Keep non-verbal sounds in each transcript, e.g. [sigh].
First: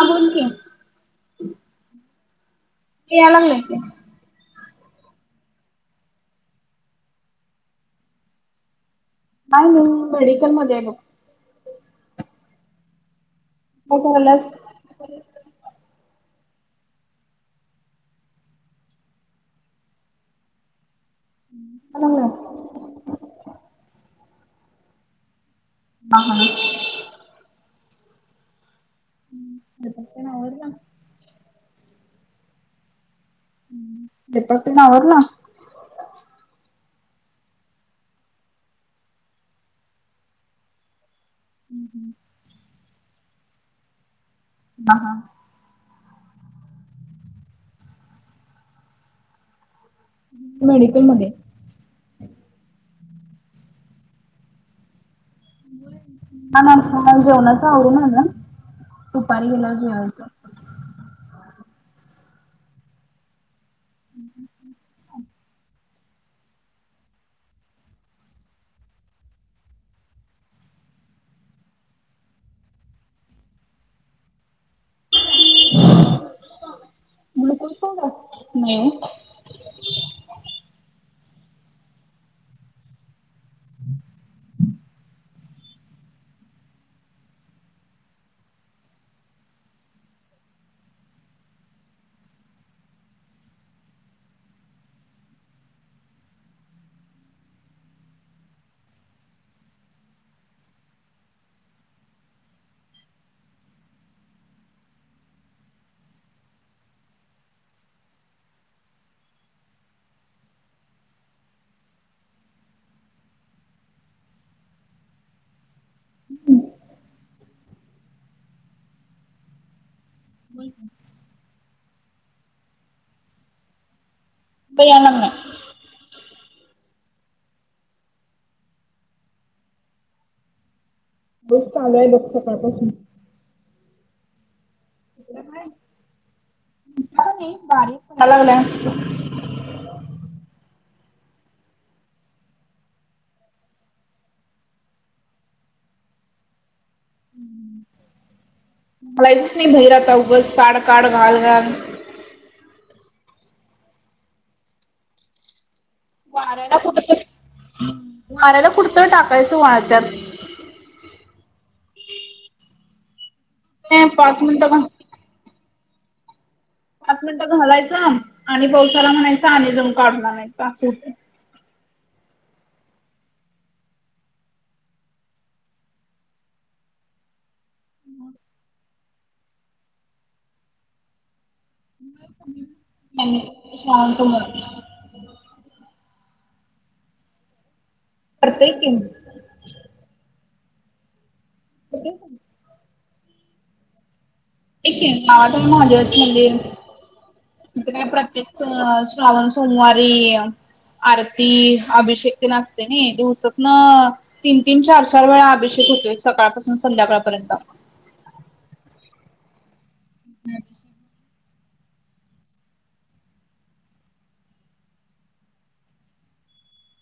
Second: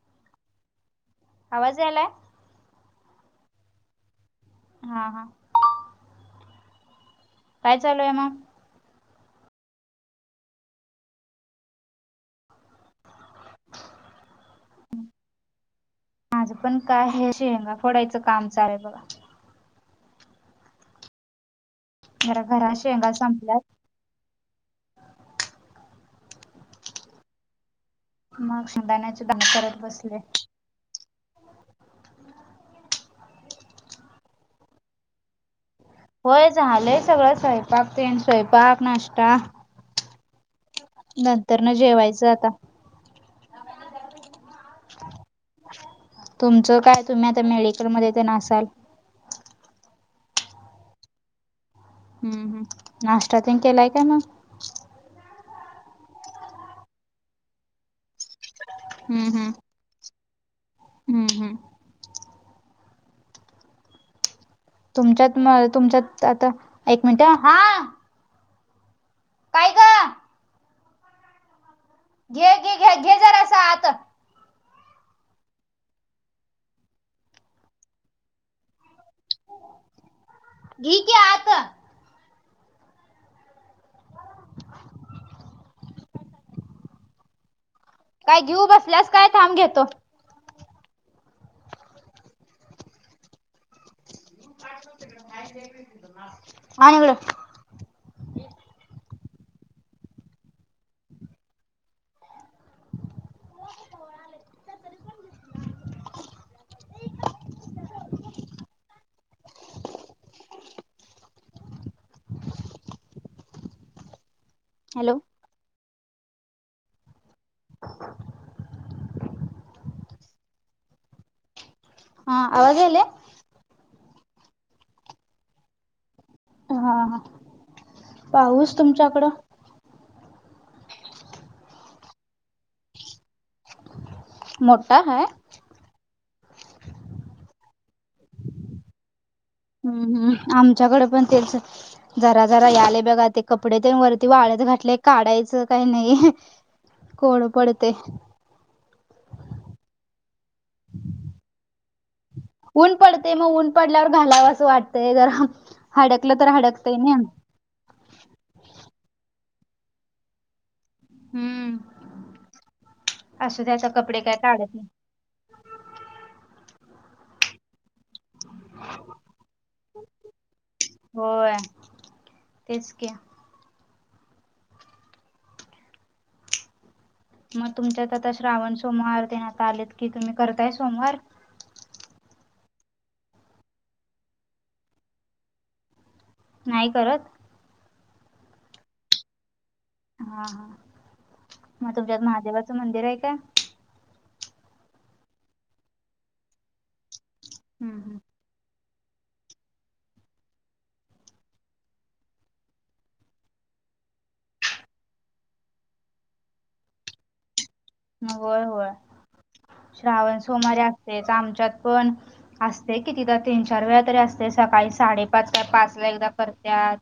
हा बोल की. आवाज आलाय यालाग्लायकी हा हा काय चालूय मग. काय नाही मेडिकलमध्येध्ये आहे बघ. काय करल्यास? माझं पण काय ह शेंगा फोडायचं काम चालेल बघा. [unintelligible] जरा घरा शेंगा संपल्या. [unintelligible] मग शेंगदाण्याचे दान करत स्वयंपाक बसलोय. तेन आवरला स्वयंपाक तेन आवरलं. होय झालंय सगळं स्वयंपाक तेनं स्वयंपाक नाश्ता. नंतर ना जेवायचं आता. ह हा. तुमचं काय तुम्ही आता मेडिकलमध्येध्ये तर नसाल. मेडिकलमध्ये. हम्म हम् नाश्ता तेण केलाय का मग. ह मला जेवणच आवरून झालं ना ना दुपारी गेल्यावर जेवायचं. हम्म हम्म. हं हं हं. तुमच्यात म तुमच्यात आता एक मिनट हा. काय ग घे घे घ्या घे जरा अस आता. मुक पड नाही. घी क्या आता. काय घेऊ बसल्यास काय थांब घेतो. माणीवड. हॅलो. बोलत. हा आगले. उ बयान नाही. हा पाहस तुमच्याकडं. बस चालू आहे बघ सकाळपासून. मोटा है. तिकडं काय मोठा नाही बारीक डला लागल्या. हम्म हम्म आमच्याकडे पण तेच. जरा जरा याले बघा ते कपडे ते वरती वाळत घातले काढायचं काही नाही. कोड पडते. मलाच नाही भैरता उघस काड काढ घाल. ऊन पडतेय मग ऊन पडल्यावर घालावं असं वाटतंय गरम. वाऱ्याला कुडतं वाऱ्याला कुडतं टाकायचं वाच्यात. हम्म असं त्याचा ते कपडे काय पाच टाळत मिनिटं नाही. घा पाच मिनिटं घालायचं आणि पावसाला म्हणायच आणि जऊन काढून आणयचा. होय तेच क. मग तुमच्यात आता श्रावण सोमवार देण्यात आ आलेत की तुम्ही करताय सोमवार. ्य शांतुमार. नाही करत. पडते. हा हा मग तुमच्यात ठीक महादेवाचं मंदिर आहे का. इथे नावाात महादेवच मंदिर इथे हम्म काय हम्म. प्रत्येक. अ श्रावण सोमवारी. आरती अभिषेक ते नाचते ना दिवसात ना. तीन तीन चार चार वेळा अभिषेक होतोय सकाळपासून संध्याकाळपर्यंत. होय होय श्रावण सोमारीे असतेच आमच्यात पण. असते कितीि तर तीन चार वेळा तरी असते सकाळी साडेपाच व पाच ला एकदा करतात.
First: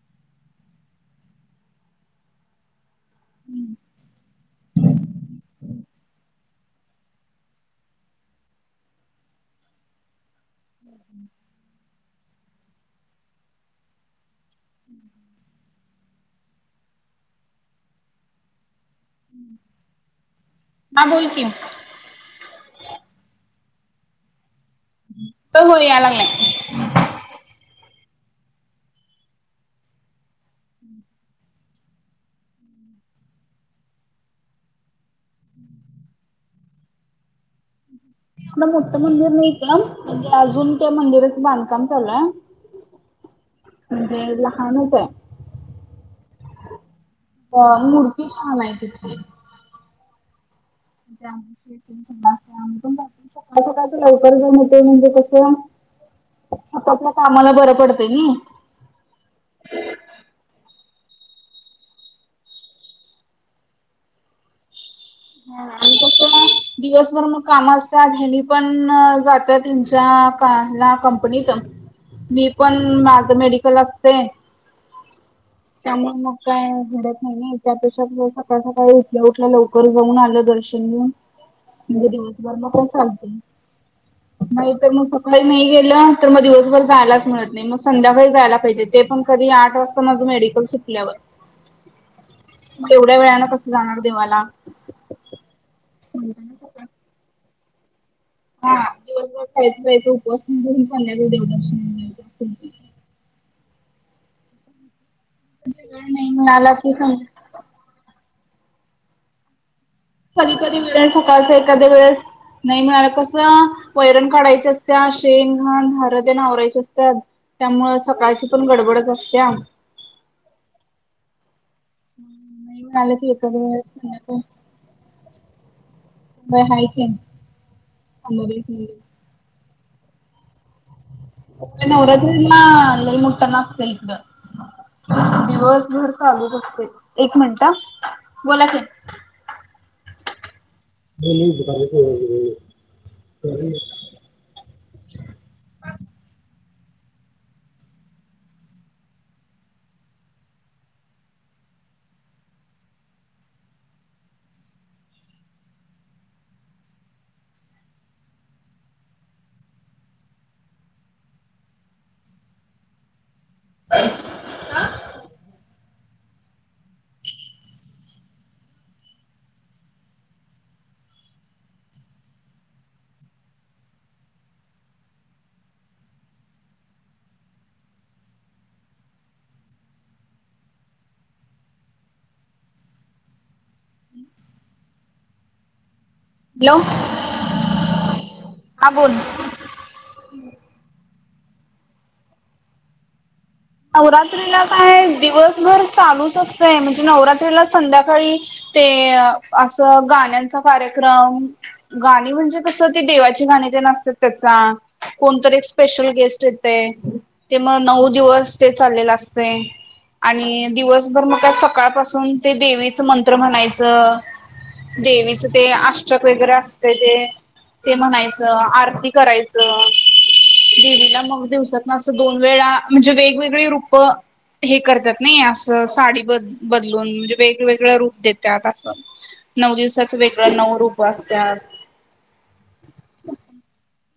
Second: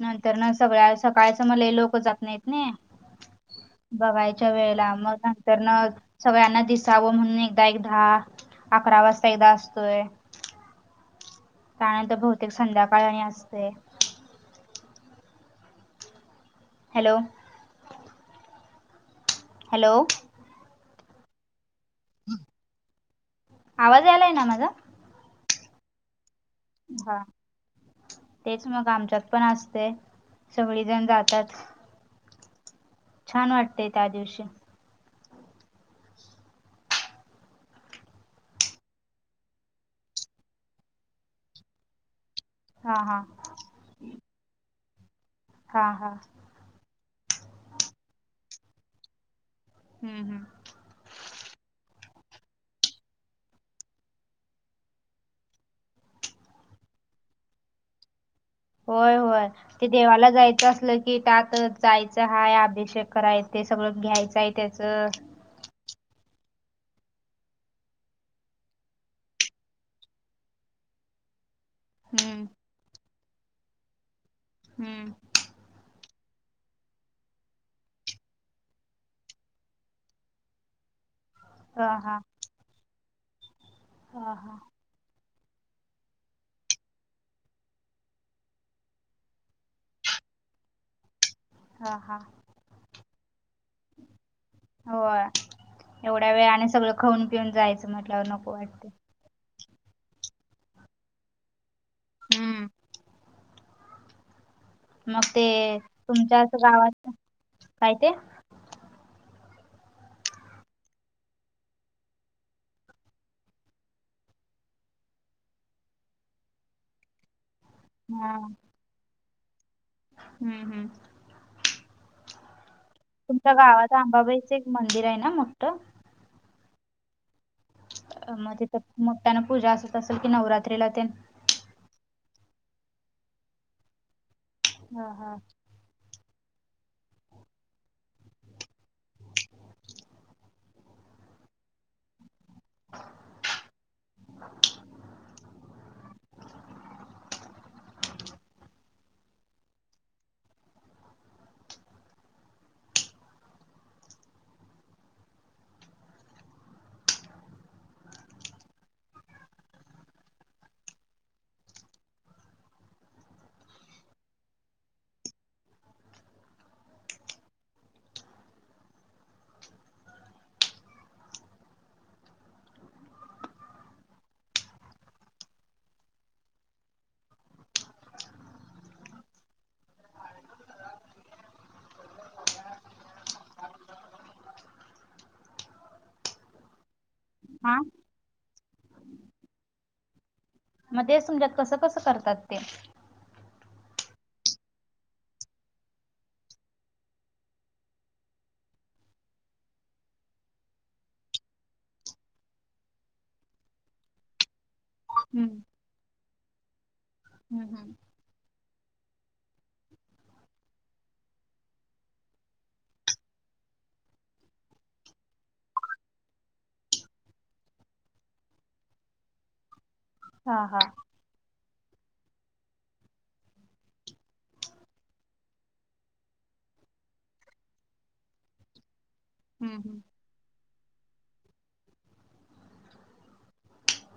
नंतर नाग सगळ्या सकाळच मला लोक जात नाहीत. नाही बघायच्या वेळेला मग नंतर न सगळ्यांना दिस. जावं म्हणून एकदा एक दहा अकरा वाजता एकदा असतोय. त्यानंतर बहुतेक संध्याकाळने असते. हॅलो. हॅलो. म बोल कि. आवाज आलाय ना माझा. तो होय याय लागलाय. हा तेच मग आमच्यात पण असतय, सगळीजण जातात. छान वाटतय त्या दिवशी. एवढ मोठं मंदिर नाहीत एकदम म्हणजे अजून त्या मंदिराचं बांधकाम चालू हाय. हा हा. म्हणजे लहानच हाय. हा हा अ मूर्ती छान हाय तिथली. हू हू. या शी पण सकाळ सकाळच लवकर जउन येतय म्हणजे कसं आपापल्या कामाला बरं पडतंय नई. व्हय व्हय. ते देवाला जायचं असलं की त्यात, जायचं हाय अभिषेक करा ते सगळं घ्यायचंय त्याचं ह आणि कस दिवसभर मग कामं असत्यात, हेणी पण जात्यात हेंच्या का कंप कंपनीत. हम्म मी पण माझं मेडिकल असतय. हम्म. त्यामुळ मग काय घडत नई नई. त्यापेक्षा सकाळ सकाळी उठल्या उठल्या लवकर जाऊन आलं दर्शन [unintelligible] हा म्हणजे हा दिवसभर म काय चालतय. हा हा. तर मग सकाळी नाही गेलं, तर मग दिवसभर जायलाच मिळत नई. मग संध्याकाळी जायला पाहिजे. ते पण कधी, आठ वाजता माझं मेडिकल सुटल्यावर. हा हा. मग एवढ्या वेळानं कसं जाणार देवाला? होय एवढ्या वेळाने सगळं खान पिऊन जायचं म्हटल्यावर नक हा दिवसभर खायचं प्यायच [unintelligible] संध्याकाळी देवदर्शन. घ्यायचं असं हम्म. होतंय. मग ते वेळ नाही तुमच्यां इथ मिळाला की गावात, संध्या- काय ते? कधी कधी वेळेस सकाळच एखाध्या वेळेस नाही मिळालं, कसं वैरण काढायचे असत्या. शेंन, घाण, धार तेन आवरायची असत्यात. त्यामुळ हा सकाळची पण गडबडच असत्या. हम्म हम्म. [inaudible] तुमच्या गावात वेळेस आंबाबाईचं एक मंदिर आहे ना मोठं. होय हाय की. मग अंबाबाई तीथ मंदिर मोठ्यानं पुजा असत असेल की नवरात्रीला तेन नवरात्री ला लई मोठा आसतय इकडं हा हा दिवसभर चालूच असतय एक मिनट हं बोला की [unintelligible] [inaudible] [inaudible] हं हम्. हॅलो हां. हां बोल मग तेच तुमच्यात कसं कसं करतात ते. नवरात्रीला काय दिवसभर चालूच असतय म्हणजे नवरात्रीला संध्याकाळी ते असं गाण्यांचा कार्यक्रम, गाणी म्हणजे कसं ते देवाची गाणी तेन असतात त्याचा हम्म कोणतरी एक स्पेशल गेस्ट येतय, ते हम्म मग हम्म नऊ दिवस ते चाललेलं असतय. आणि दिवसभर मग काय सकाळपासून ते देवीच मंत्र म्हणायचं, देवीच ते आश्रक वगैरे असते ते, ते म्हणायचं आरती करायचं. हा हा देवीला मग दिवसात न असं दोन वेळा म्हणजे वेगवेगळी रूप हे करतात नाही असं साडी ब बदलून म्हणजे वेगवेगळं रूप देतात असं अ नऊ हम्म हम्म दिवसाच वेगळं नऊ रूप असत्यात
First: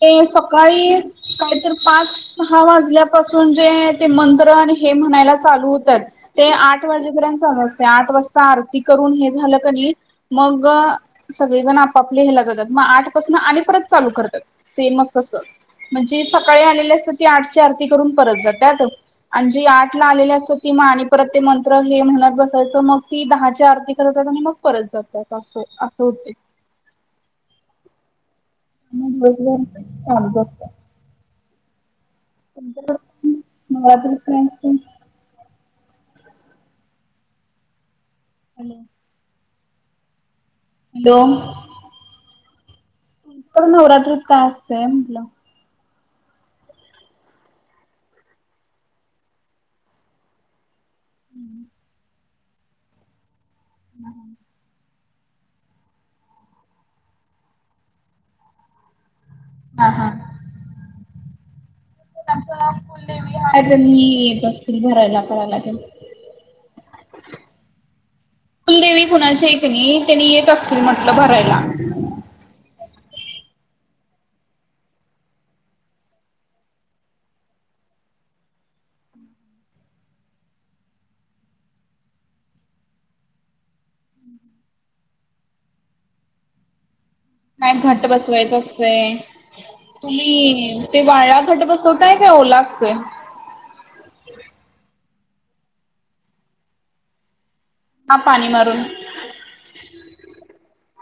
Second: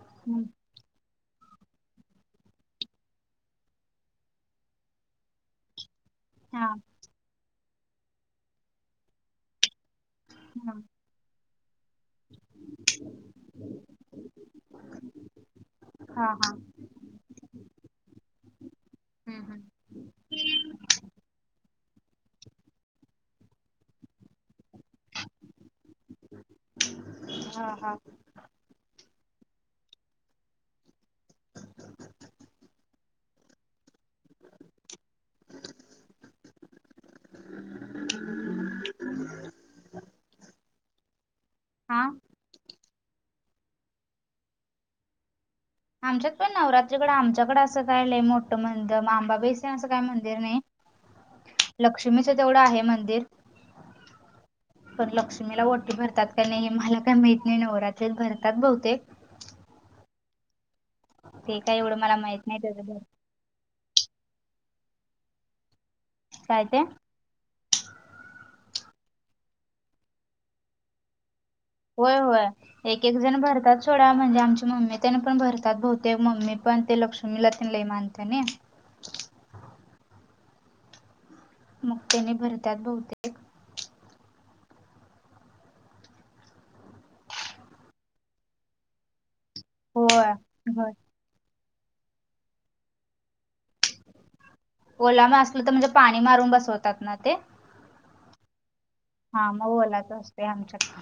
ते हम्म सकाळी काहीतरी पाच सहा वाजल्यापासून जे ते मंत्र आणि हे म्हणायला चालू होतात ते हा आठ वाजे पर्यंत चालू असतं आठ वाजता आरती करून हे झालं कनी मग हा सगळेजण आपापले हेला जातात मग आठपासन आणि परत चालू करतात सेमच तसं म्हणजे हा हा सकाळी आलेल्या सु ते आठची आरती करून परत जातात हम्म आणि हम्म जी आठला आलेली असतात आणि म आणि परत हे म्हणत बसायचं मग ती दहाची आरती करतात आणि मग परत जातात अस असं होते हा हा म दिवसभर चालूच असतं [inaudible] हम् हॅलो हम्म हॅलो हा नवरात्रीत काय असतंय म्हटलं आमच्यात पण नवरात्रीकडे आमच्याकडें असं काय लय मोठं मंदिर अंबाबाई च असं काही मंदिर नाही लक्ष्मीचं तेवढं आहे मंदिर हम पण लक्ष्मीला ओटी भरतात का नाही मला काही माहीत नाही नवरात्री भरतात बहुतेक हा हा ते काय एवढं मला माहित नाही आमच्या त्याच कुलदेवी तर मी येत असतील भरायला करायला ते काय ते कुलदेवी कुणाची हाय की ना त्यांनी येत असतील म्हटलं भरायला. होय होय एक एक जण भरतात सोडा म्हणजे आमची मम्मी तेन पण भरतात बहुतेक मम्मी पण ते लक्ष मिला पण लय मानतेनी मग त्याने भरत्यात बहुतेक काय घट बसवायचं असतय होय तुम्ही होय ते वाळा घट बस. वताय काय ओला असतोय ओला म असल तर म्हणजे पाणी मारून बसवतात ना ते हा पाणी मारून हा मग ओलाच असतोय आमच्याकड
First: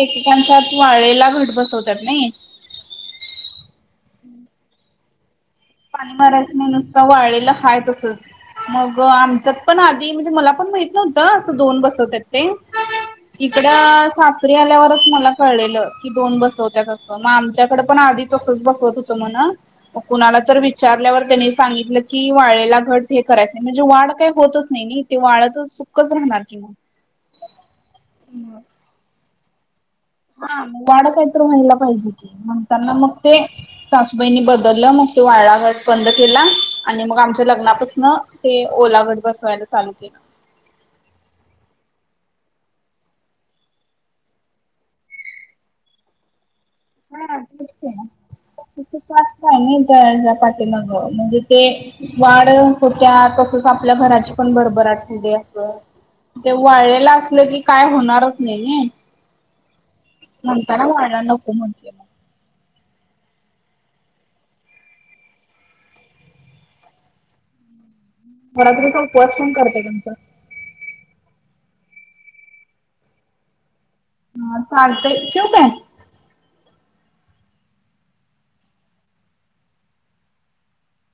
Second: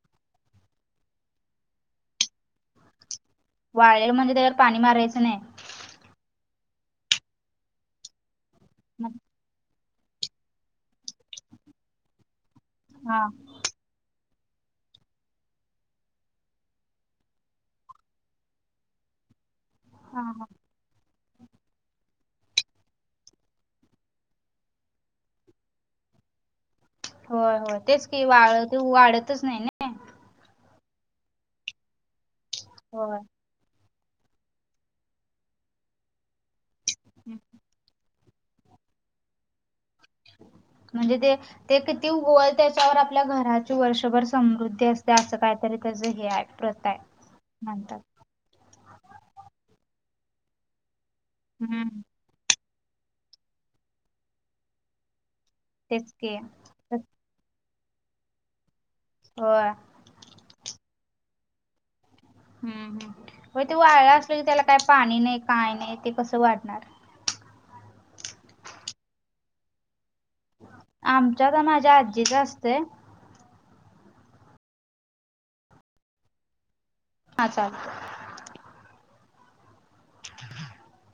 एकेकांच्यात वाळेला घट बसवतात नाही. वाळळेला म्हणजे त्याच्या वर पाणी मारायचं नाही. पाणी मारयचं नाही नुसत वाळळेल हाय तसच मग आमच्यात पण आधी म्हणजे मला पण माहित नव्हतं असं दोन बसवत्यात ते हा इकड सासरी आल्यावरच मला कळलेलं की दोन बसवत्यात अस मग आमच्याकडे पण आधी तसंच बसवत होत म्हण मग हा कुणाला हा तर विचारल्यावर त्यांनी सांगितलं की वाळेला घट हे करायच नाही म्हणजे वाढ काय होतच नाही ते वाळतच कसं होणार की? होय, होय, तेच की मग. वाळल ते वाढतच नाही ना? हा मग वाढत हाय तर महिला पाहिजे की मग त्यांना मग होय ते सासूबाईनी बदल मग तो वाळा घट बंद केला आणि मग आमच्या लग्नापासून ते ओलावर घट बसवायला चालू केला म्हणजे ते ते किती उगवल त्याच्यावर आपल्या घराची वर्षभर समृद्धी असते असं काहीतरी त्याच हे आहे. प्रथा आहे हां तेच की म्हणतात त्या तिथं जास्त आहे ना पाठी माग म्हणजे ते हम्म वाढ होत्या. तसच आपल्या घराची पण भरभराट होत्या. तेच की ते वाळलेल असलं की काय होणारच नाही नाही. होय. म्हणताना वारा नको म्हण हम् हम् होय ते वाळल असल की त्याला काय पाणी नाही काय नाही ते कसं वाढणार. नवरात्रीचा उपवास कोण करतं तुमच्यात? आमच्यात तर माझ्या आजीच असतय. हां चालतय ठेऊ काय? हा चालतंय. [inaudible]